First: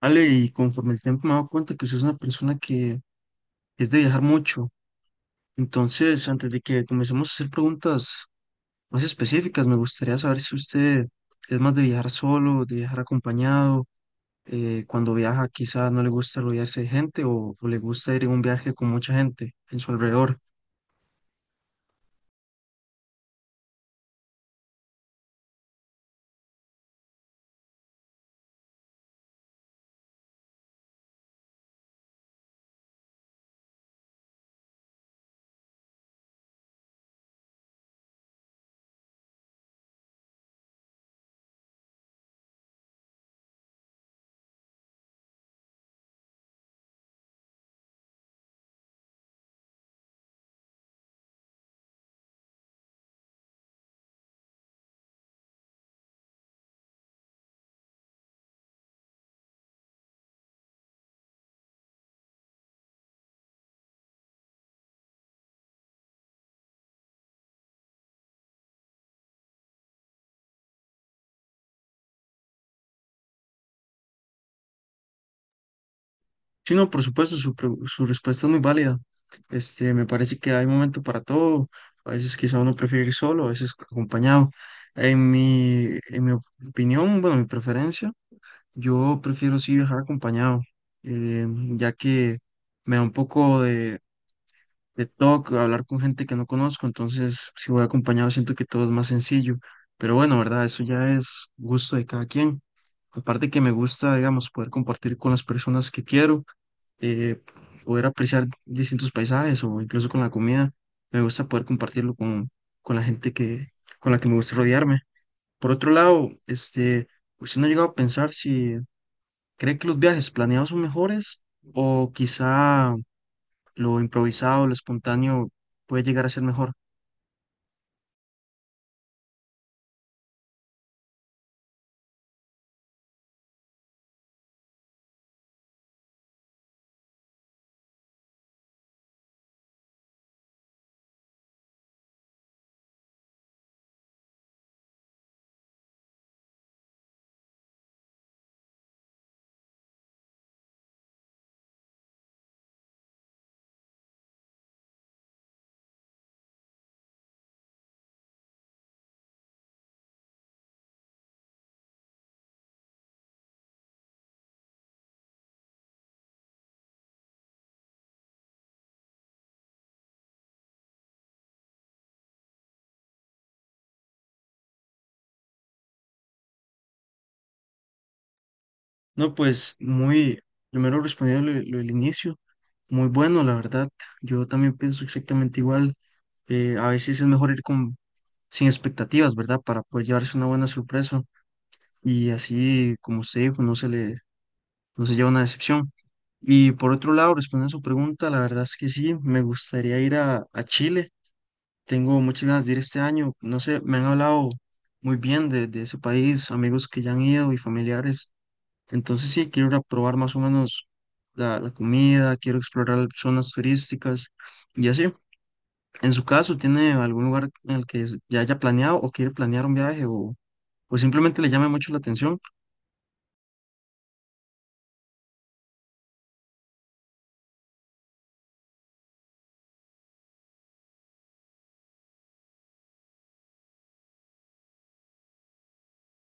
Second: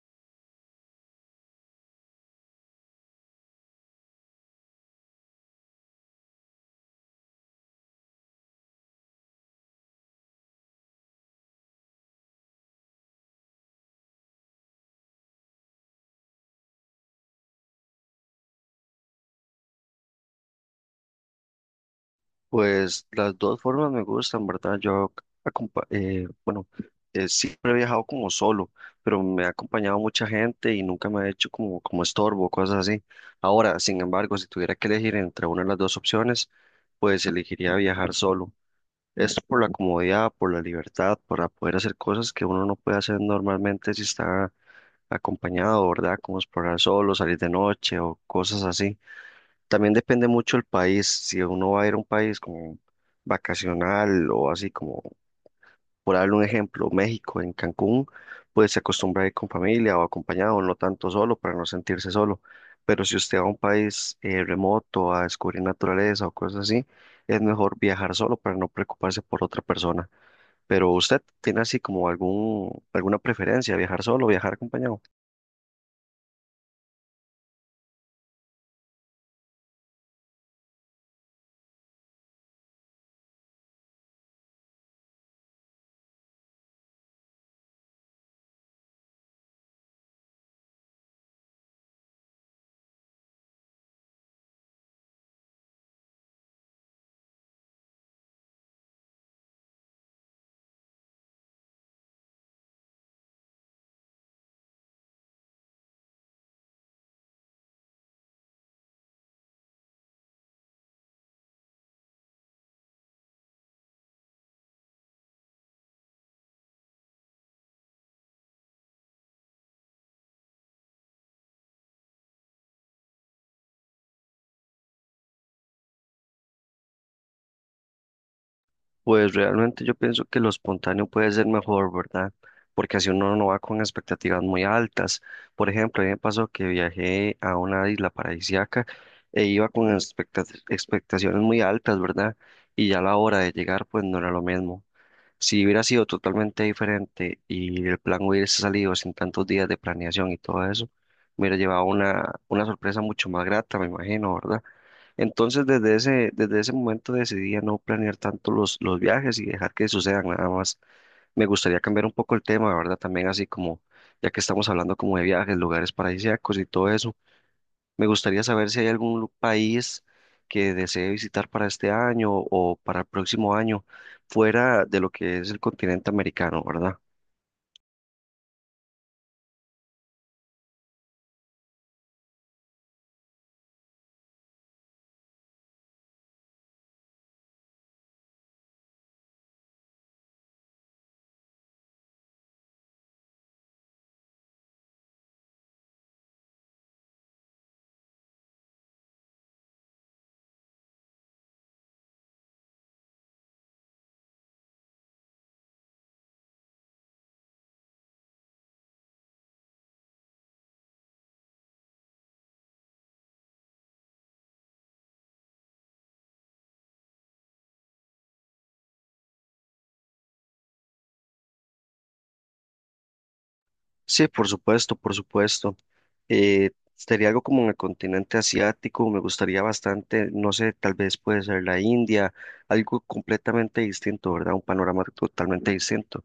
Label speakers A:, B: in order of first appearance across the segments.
A: Ale, y conforme el tiempo me he dado cuenta que usted es una persona que es de viajar mucho. Entonces, antes de que comencemos a hacer preguntas más específicas, me gustaría saber si usted es más de viajar solo, de viajar acompañado. Cuando viaja, quizá no le gusta rodearse de gente o le gusta ir en un viaje con mucha gente en su alrededor.
B: Pues las dos formas me gustan, ¿verdad? Acompa- eh, bueno, Siempre he viajado como solo, pero me ha acompañado mucha gente y nunca me ha hecho como estorbo, cosas así. Ahora, sin embargo, si tuviera que elegir entre una de las dos opciones, pues elegiría viajar solo. Esto por la comodidad, por la libertad, para poder hacer cosas que uno no puede hacer normalmente si está acompañado, ¿verdad? Como explorar solo, salir de noche o cosas así. También depende mucho el país. Si uno va a ir a un país como vacacional o así como, por darle un ejemplo, México, en Cancún, pues se acostumbra a ir con familia o acompañado, no tanto solo para no sentirse solo. Pero si usted va a un país remoto a descubrir naturaleza o cosas así, es mejor viajar solo para no preocuparse por otra persona. Pero usted tiene así como alguna preferencia, ¿viajar solo o viajar acompañado?
A: Sí, no, por supuesto, su respuesta es muy válida. Me parece que hay momento para todo. A veces quizá uno prefiere ir solo, a veces acompañado. En mi opinión, bueno, mi preferencia, yo prefiero sí viajar acompañado, eh, ya que me da un poco de toque hablar con gente que no conozco, entonces si voy acompañado siento que todo es más sencillo. Pero bueno, ¿verdad? Eso ya es gusto de cada quien. Aparte que me gusta, digamos, poder compartir con las personas que quiero, eh, poder apreciar distintos paisajes o incluso con la comida. Me gusta poder compartirlo con la gente con la que me gusta rodearme. Por otro lado, usted no ha llegado a pensar si cree que los viajes planeados son mejores o quizá lo improvisado, lo espontáneo puede llegar a ser mejor.
B: Pues realmente yo pienso que lo espontáneo puede ser mejor, ¿verdad? Porque así uno no va con expectativas muy altas. Por ejemplo, a mí me pasó que viajé a una isla paradisíaca e iba con expectaciones muy altas, ¿verdad? Y ya a la hora de llegar, pues no era lo mismo. Si hubiera sido totalmente diferente y el plan hubiese salido sin tantos días de planeación y todo eso, me hubiera llevado una sorpresa mucho más grata, me imagino, ¿verdad? Entonces, desde ese momento decidí a no planear tanto los viajes y dejar que sucedan nada más. Me gustaría cambiar un poco el tema, ¿verdad? También así como, ya que estamos hablando como de viajes, lugares paradisíacos y todo eso, me gustaría saber si hay país que desee visitar para este año o para el próximo año, fuera de lo que es el continente americano, ¿verdad?
A: No, pues primero respondiendo lo del inicio, muy bueno, la verdad. Yo también pienso exactamente igual. A veces es mejor ir con sin expectativas, ¿verdad? Para poder llevarse una buena sorpresa y así, como usted dijo, no se lleva una decepción. Y por otro lado, respondiendo a su pregunta, la verdad es que sí, me gustaría ir a Chile. Tengo muchas ganas de ir este año. No sé, me han hablado muy bien de ese país, amigos que ya han ido y familiares. Entonces sí, quiero ir a probar más o menos la comida, quiero explorar zonas turísticas y así. En su caso, ¿tiene algún lugar en el que ya haya planeado o quiere planear un viaje o pues simplemente le llame mucho la atención?
B: Sí, por supuesto, por supuesto. Sería algo como en el continente asiático, me gustaría bastante, no sé, tal vez puede ser la India, algo completamente distinto, ¿verdad? Un panorama totalmente distinto.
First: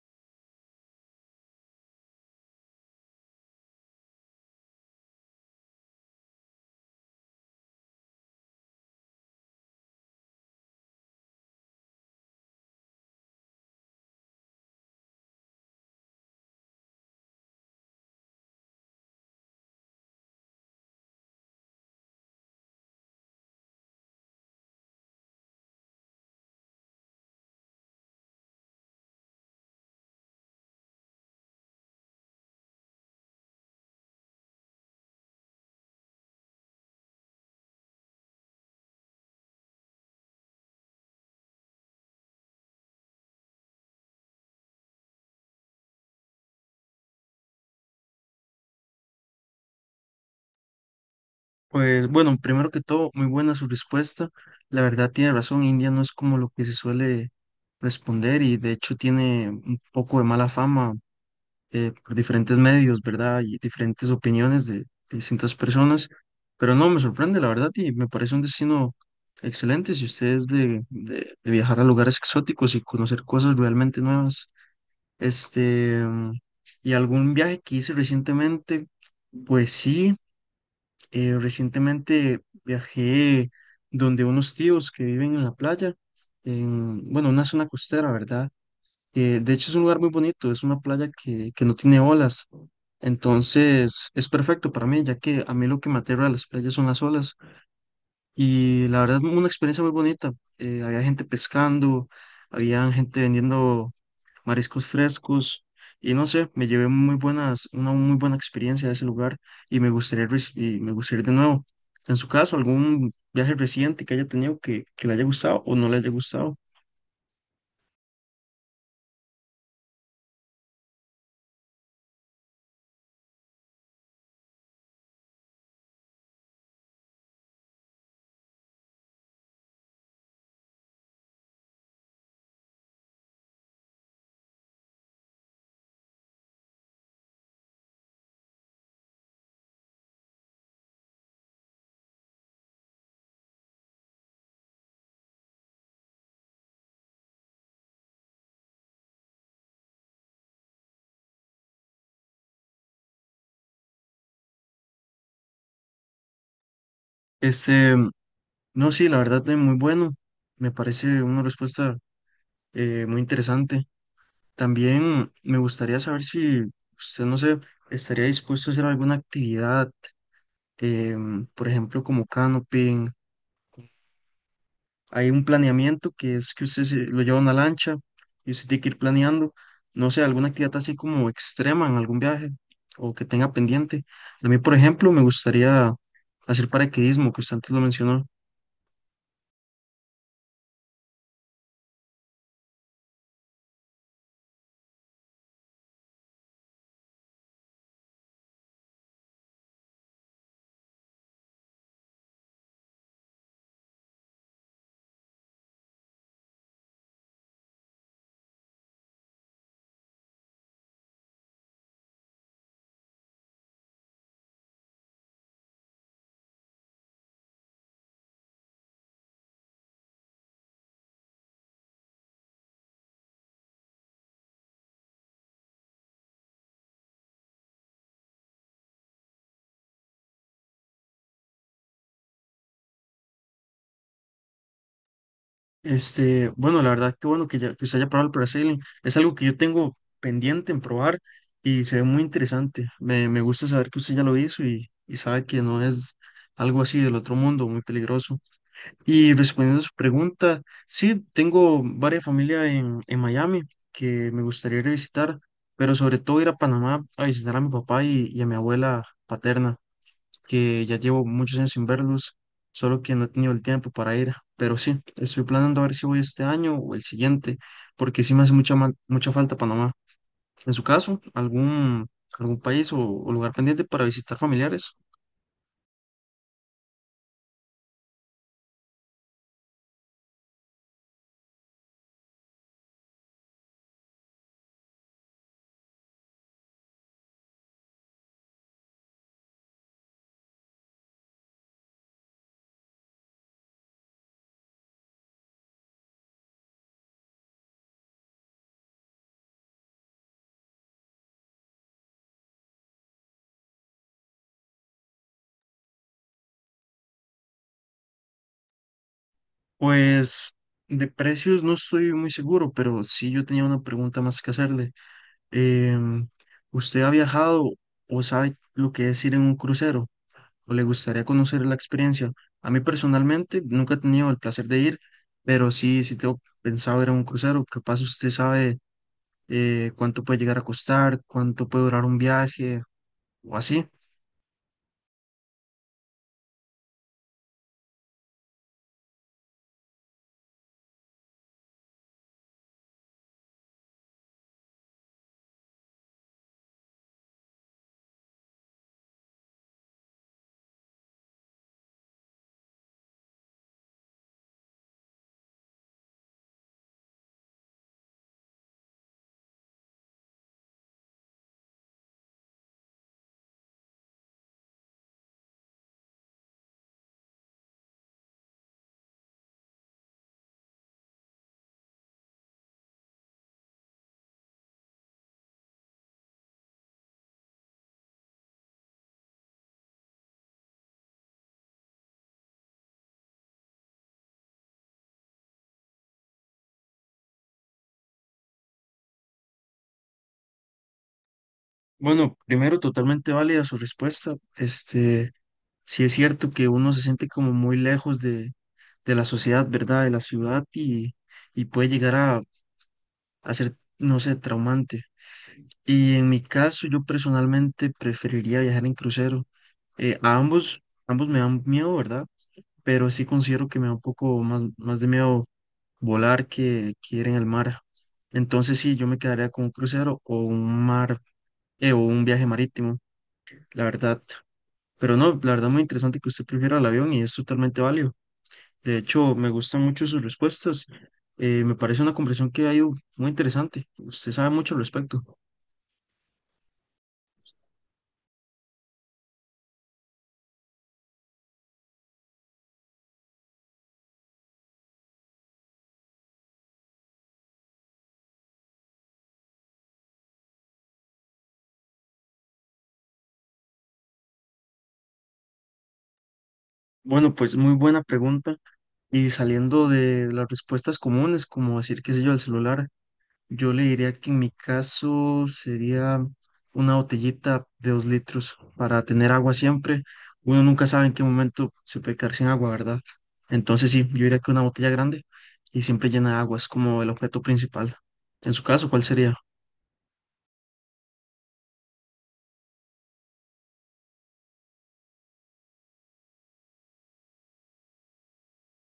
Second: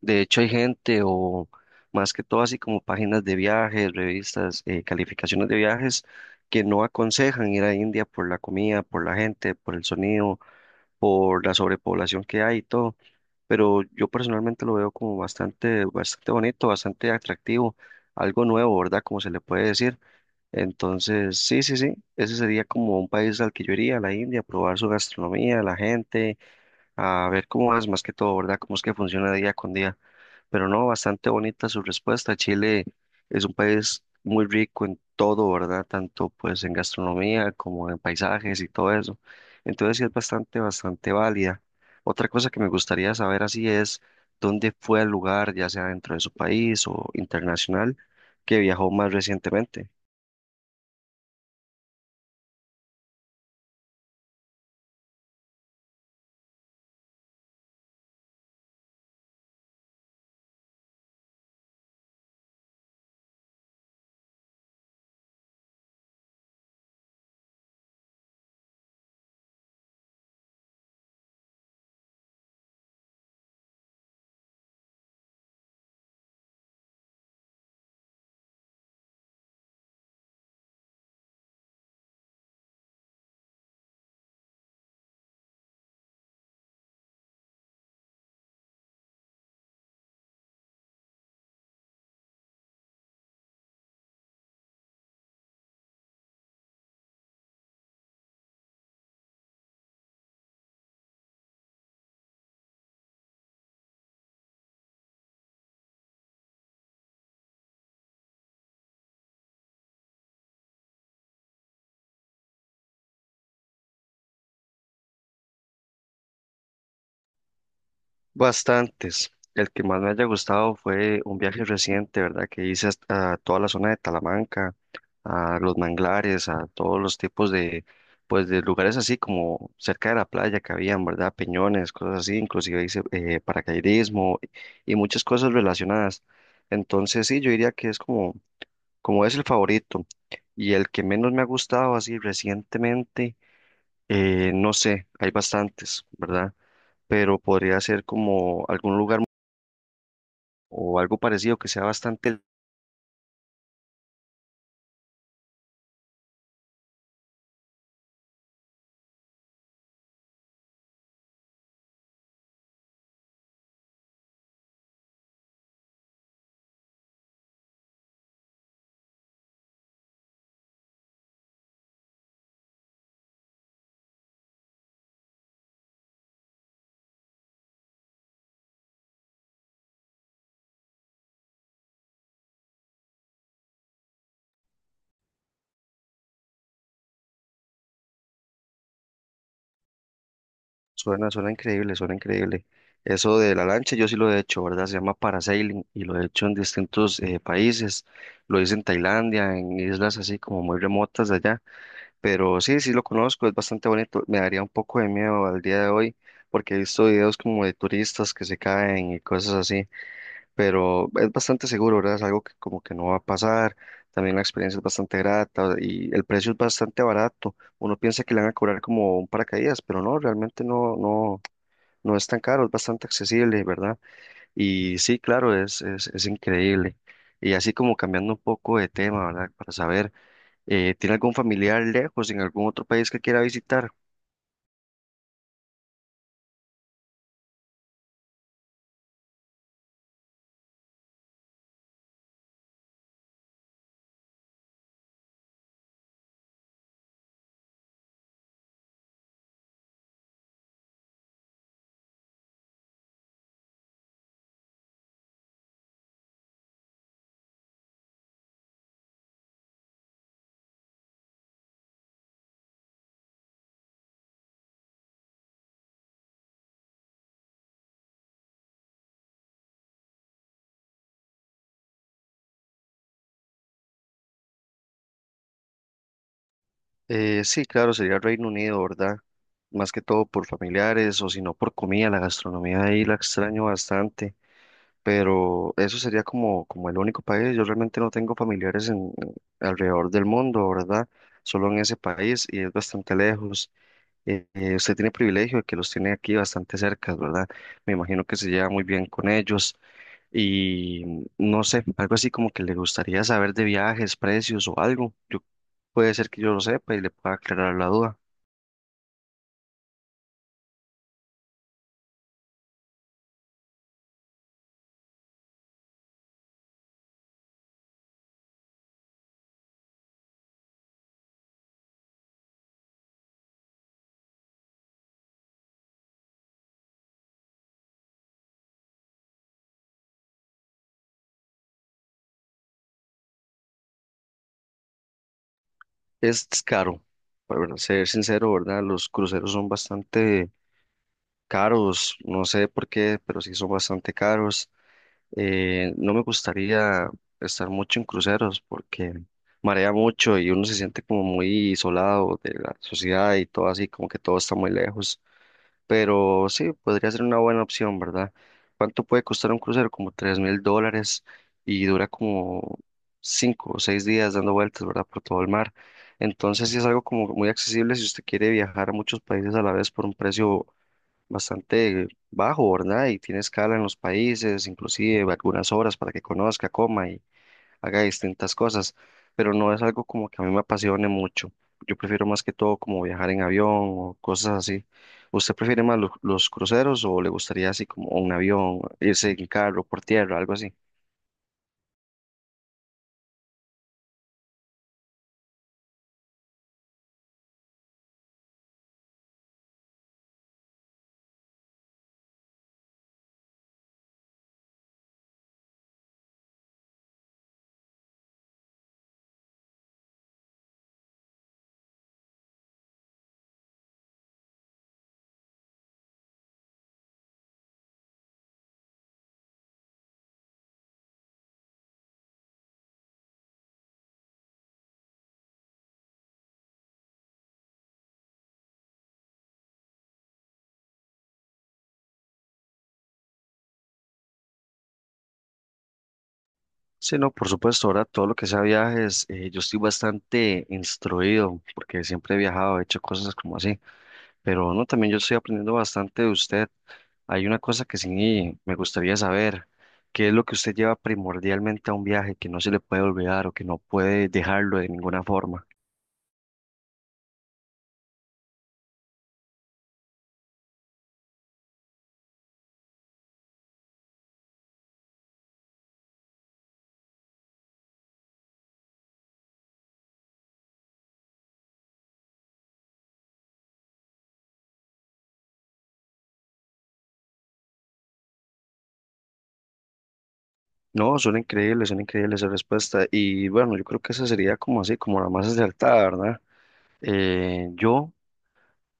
B: De hecho, hay gente o más que todo así como páginas de viajes, revistas, calificaciones de viajes que no aconsejan ir a India por la comida, por la gente, por el sonido, por la sobrepoblación que hay y todo. Pero yo personalmente lo veo como bastante, bastante bonito, bastante atractivo, algo nuevo, ¿verdad? Como se le puede decir. Entonces, sí, sí, sí, ese sería como un país al que yo iría, la India, a probar su gastronomía, la gente, a ver cómo es más que todo, ¿verdad? Cómo es que funciona día con día. Pero no, bastante bonita su respuesta. Chile es un país muy rico en todo, ¿verdad? Tanto pues en gastronomía como en paisajes y todo eso. Entonces sí es bastante, bastante válida. Otra cosa que me gustaría saber así es dónde fue el lugar, ya sea dentro de su país o internacional, que viajó más recientemente.
A: Pues bueno, primero que todo, muy buena su respuesta. La verdad tiene razón, India no es como lo que se suele responder y de hecho tiene un poco de mala fama, por diferentes medios, ¿verdad? Y diferentes opiniones de distintas personas. Pero no, me sorprende, la verdad, y me parece un destino excelente si usted es de viajar a lugares exóticos y conocer cosas realmente nuevas. Este, y algún viaje que hice recientemente, pues sí. Recientemente viajé donde unos tíos que viven en la playa, bueno, una zona costera, ¿verdad? De hecho es un lugar muy bonito, es una playa que no tiene olas, entonces es perfecto para mí, ya que a mí lo que me aterra de las playas son las olas, y la verdad una experiencia muy bonita. Había gente pescando, había gente vendiendo mariscos frescos y no sé, me llevé una muy buena experiencia de ese lugar y y me gustaría ir de nuevo. En su caso, algún viaje reciente que haya tenido que le haya gustado o no le haya gustado.
B: Bastantes. El que más me haya gustado fue un viaje reciente, ¿verdad? Que hice a toda la zona de Talamanca, a los manglares, a todos los tipos de, pues, de lugares así como cerca de la playa que habían, ¿verdad? Peñones, cosas así, inclusive hice paracaidismo y muchas cosas relacionadas. Entonces, sí, yo diría que es como, como es el favorito. Y el que menos me ha gustado así recientemente, no sé, hay bastantes, ¿verdad? Pero podría ser como algún lugar o algo parecido que sea bastante,
A: Este, no, sí, la verdad es muy bueno. Me parece una respuesta muy interesante. También me gustaría saber si usted, no sé, estaría dispuesto a hacer alguna actividad, por ejemplo, como canoping. Hay un planeamiento que es que usted lo lleva a una lancha y usted tiene que ir planeando, no sé, alguna actividad así como extrema en algún viaje o que tenga pendiente. A mí, por ejemplo, me gustaría hacer paracaidismo, que usted antes lo mencionó.
B: suena, suena increíble, suena increíble. Eso de la lancha yo sí lo he hecho, ¿verdad? Se llama parasailing y lo he hecho en distintos países, lo hice en Tailandia, en islas así como muy remotas de allá, pero sí, sí lo conozco, es bastante bonito, me daría un poco de miedo al día de hoy porque he visto videos como de turistas que se caen y cosas así, pero es bastante seguro, ¿verdad? Es algo que como que no va a pasar, también la experiencia es bastante grata y el precio es bastante barato. Uno piensa que le van a cobrar como un paracaídas, pero no, realmente no, no, no es tan caro, es bastante accesible, ¿verdad? Y sí, claro, es increíble. Y así como cambiando un poco de tema, ¿verdad? Para saber, ¿tiene algún familiar lejos en algún otro país que quiera visitar?
A: Bueno, la verdad que bueno que usted haya probado el parasailing. Es algo que yo tengo pendiente en probar y se ve muy interesante. Me gusta saber que usted ya lo hizo y sabe que no es algo así del otro mundo, muy peligroso. Y respondiendo a su pregunta, sí, tengo varias familias en Miami que me gustaría ir a visitar, pero sobre todo ir a Panamá a visitar a mi papá y a mi abuela paterna, que ya llevo muchos años sin verlos, solo que no he tenido el tiempo para ir. Pero sí, estoy planeando a ver si voy este año o el siguiente, porque sí me hace mucha falta Panamá. En su caso, ¿algún país o lugar pendiente para visitar familiares?
B: Sí, claro, sería Reino Unido, ¿verdad? Más que todo por familiares o si no por comida, la gastronomía ahí la extraño bastante. Pero eso sería como, como el único país. Yo realmente no tengo familiares en, alrededor del mundo, ¿verdad? Solo en ese país y es bastante lejos. Usted tiene privilegio de que los tiene aquí bastante cerca, ¿verdad? Me imagino que se lleva muy bien con ellos y mm, no sé, algo así como que le gustaría saber de viajes, precios o algo. Yo, puede ser que yo lo sepa y le pueda aclarar la duda.
A: Pues de precios no estoy muy seguro, pero sí yo tenía una pregunta más que hacerle. Em, ¿Usted ha viajado o sabe lo que es ir en un crucero? ¿O le gustaría conocer la experiencia? A mí personalmente nunca he tenido el placer de ir, pero sí, sí tengo pensado ir a un crucero. Capaz usted sabe, cuánto puede llegar a costar, cuánto puede durar un viaje o así.
B: Es caro, para ser sincero, ¿verdad? Los cruceros son bastante caros, no sé por qué, pero sí son bastante caros. No me gustaría estar mucho en cruceros porque marea mucho y uno se siente como muy isolado de la sociedad y todo así, como que todo está muy lejos. Pero sí, podría ser una buena opción, ¿verdad? ¿Cuánto puede costar un crucero? Como $3000 y dura como cinco o seis días dando vueltas, ¿verdad? Por todo el mar. Entonces sí es algo como muy accesible si usted quiere viajar a muchos países a la vez por un precio bastante bajo, ¿verdad? Y tiene escala en los países, inclusive algunas horas para que conozca, coma y haga distintas cosas, pero no es algo como que a mí me apasione mucho. Yo prefiero más que todo como viajar en avión o cosas así. ¿Usted prefiere más los cruceros o le gustaría así como un avión, irse en carro, por tierra, algo así?
A: Bueno, primero, totalmente válida su respuesta. Sí es cierto que uno se siente como muy lejos de la sociedad, ¿verdad? De la ciudad y puede llegar a ser, no sé, traumante. Y en mi caso, yo personalmente preferiría viajar en crucero. A ambos me dan miedo, ¿verdad? Pero sí considero que me da un poco más de miedo volar que ir en el mar. Entonces sí, yo me quedaría con un crucero o un mar, o un viaje marítimo, la verdad. Pero no, la verdad muy interesante que usted prefiera el avión y es totalmente válido. De hecho, me gustan mucho sus respuestas. Me parece una conversación que ha ido muy interesante. Usted sabe mucho al respecto.
B: Sí, no, por supuesto, ahora todo lo que sea viajes, yo estoy bastante instruido porque siempre he viajado, he hecho cosas como así, pero no, también yo estoy aprendiendo bastante de usted. Hay una cosa que sí me gustaría saber, ¿qué es lo que usted lleva primordialmente a un viaje que no se le puede olvidar o que no puede dejarlo de ninguna forma?
A: Bueno, pues muy buena pregunta. Y saliendo de las respuestas comunes, como decir, qué sé yo, el celular, yo le diría que en mi caso sería una botellita de 2 litros para tener agua siempre. Uno nunca sabe en qué momento se puede quedar sin agua, ¿verdad? Entonces sí, yo diría que una botella grande y siempre llena de agua es como el objeto principal. En su caso, ¿cuál sería?
B: No, son increíbles esa respuesta. Y bueno, yo creo que esa sería como así, como la más acertada, ¿verdad? Eh, yo,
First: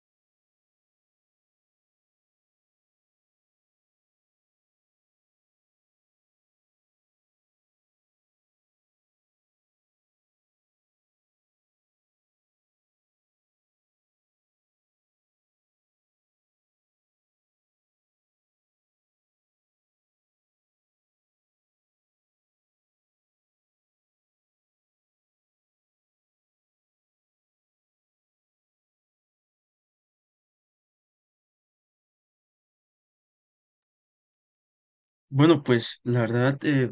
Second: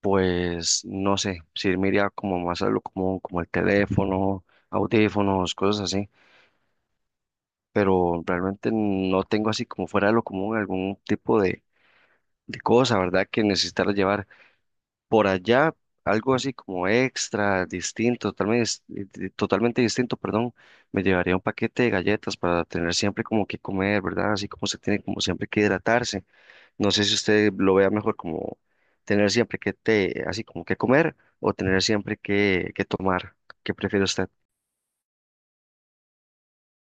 B: pues, no sé, si me iría como más a lo común, como el teléfono, audífonos, cosas así, pero realmente no tengo así como fuera de lo común algún tipo de cosa, ¿verdad? Que necesitar llevar. Por allá algo así como extra, distinto, totalmente, totalmente distinto, perdón, me llevaría un paquete de galletas para tener siempre como que comer, ¿verdad? Así como se tiene como siempre que hidratarse. No sé si usted lo vea mejor como tener siempre que te, así como que comer o tener siempre que tomar. ¿Qué prefiere usted?
A: Bueno, pues la verdad,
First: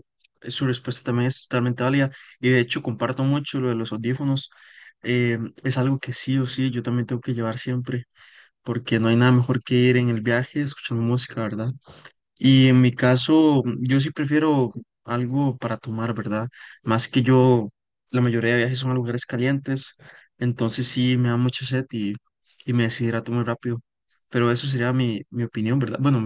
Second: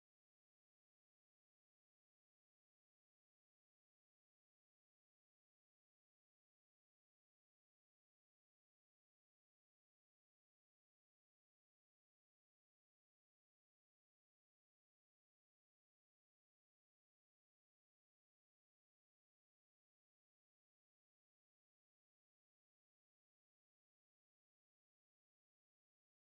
A: su respuesta también es totalmente válida y de hecho comparto mucho lo de los audífonos. Es algo que sí o sí yo también tengo que llevar siempre porque no hay nada mejor que ir en el viaje escuchando música, ¿verdad? Y en mi caso, yo sí prefiero algo para tomar, ¿verdad? Más que yo, la mayoría de viajes son a lugares calientes, entonces sí me da mucha sed y me decidirá tomar rápido. Pero eso sería mi opinión, ¿verdad? Bueno,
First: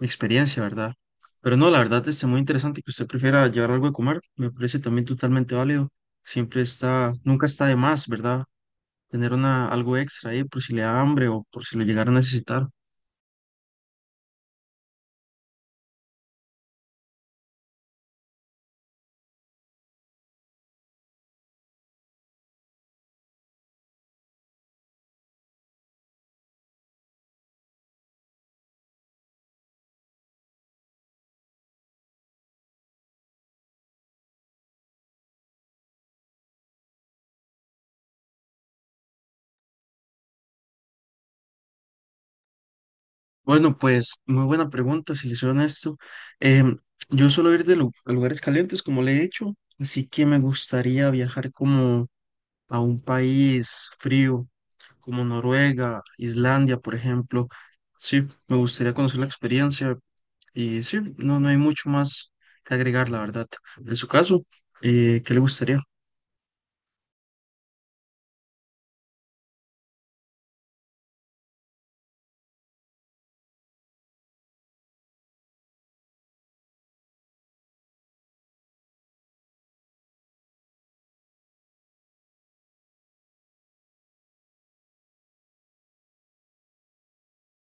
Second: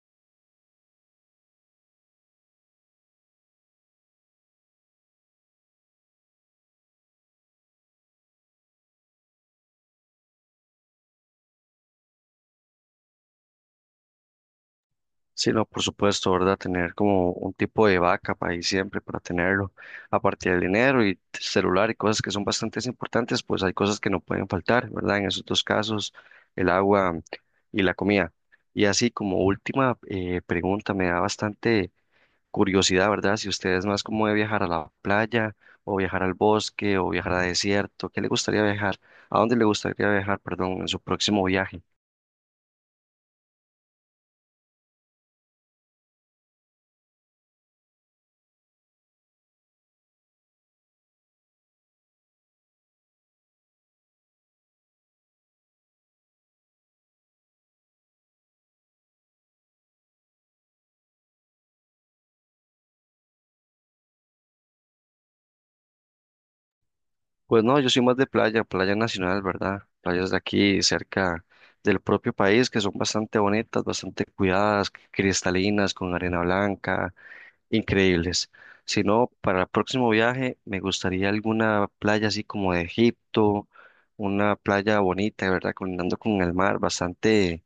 A: mi experiencia, ¿verdad? Pero no, la verdad es muy interesante que usted prefiera llevar algo de comer, me parece también totalmente válido. Nunca está de más, ¿verdad? Tener algo extra ahí por si le da hambre o por si lo llegara a necesitar.
B: Sí, no, por supuesto, ¿verdad? Tener como un tipo de vaca para ahí siempre, para tenerlo. Aparte del dinero y celular y cosas que son bastante importantes, pues hay cosas que no pueden faltar, ¿verdad? En esos dos casos, el agua y la comida. Y así como última pregunta, me da bastante curiosidad, ¿verdad? Si usted es más como de viajar a la playa o viajar al bosque o viajar a desierto, ¿qué le gustaría viajar? ¿A dónde le gustaría viajar, perdón, en su próximo viaje?
A: Bueno, pues muy buena pregunta, si le soy honesto. Em, yo suelo ir a lugares calientes, como le he dicho, así que me gustaría viajar como a un país frío, como Noruega, Islandia, por ejemplo. Sí, me gustaría conocer la experiencia. Y sí, no hay mucho más que agregar, la verdad. En su caso, ¿qué le gustaría?
B: Pues no, yo soy más de playa, playa nacional, ¿verdad? Playas de aquí, cerca del propio país, que son bastante bonitas, bastante cuidadas, cristalinas, con arena blanca, increíbles. Si no, para el próximo viaje me gustaría alguna playa así como de Egipto, una playa bonita, ¿verdad? Colindando con el mar, bastante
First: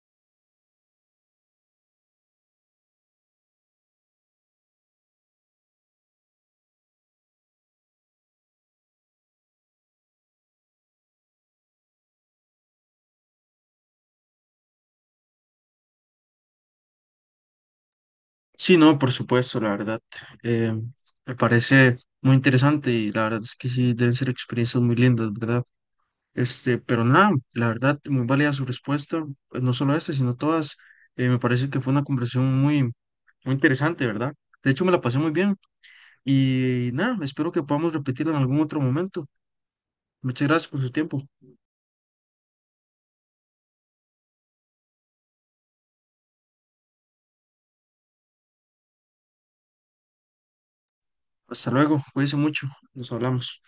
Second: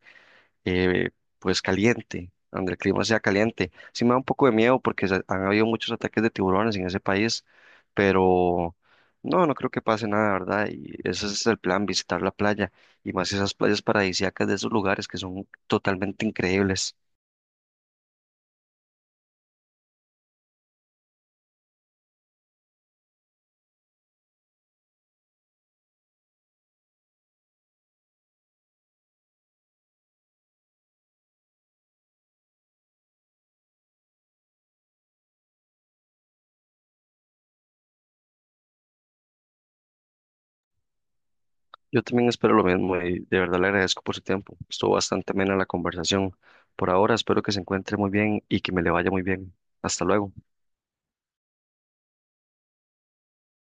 B: eh, pues caliente, donde el clima sea caliente. Sí me da un poco de miedo porque han habido muchos ataques de tiburones en ese país, pero no, no creo que pase nada, ¿verdad? Y ese es el plan, visitar la playa y más esas playas paradisíacas de esos lugares que son totalmente increíbles.
A: Sí, no, por supuesto, la verdad. eh, Me parece muy interesante y la verdad es que sí, deben ser experiencias muy lindas, ¿verdad? Pero nada, la verdad, muy válida su respuesta, pues, no solo esta, sino todas. Me parece que fue una conversación muy, muy interesante, ¿verdad? De hecho, me la pasé muy bien y nada, espero que podamos repetirla en algún otro momento. Muchas gracias por su tiempo.
B: Yo también espero lo mismo y de verdad le agradezco por su tiempo. Estuvo bastante amena la conversación. Por ahora espero que se encuentre muy bien y que me le vaya muy bien. Hasta luego.
A: Hasta luego, cuídense mucho, nos hablamos.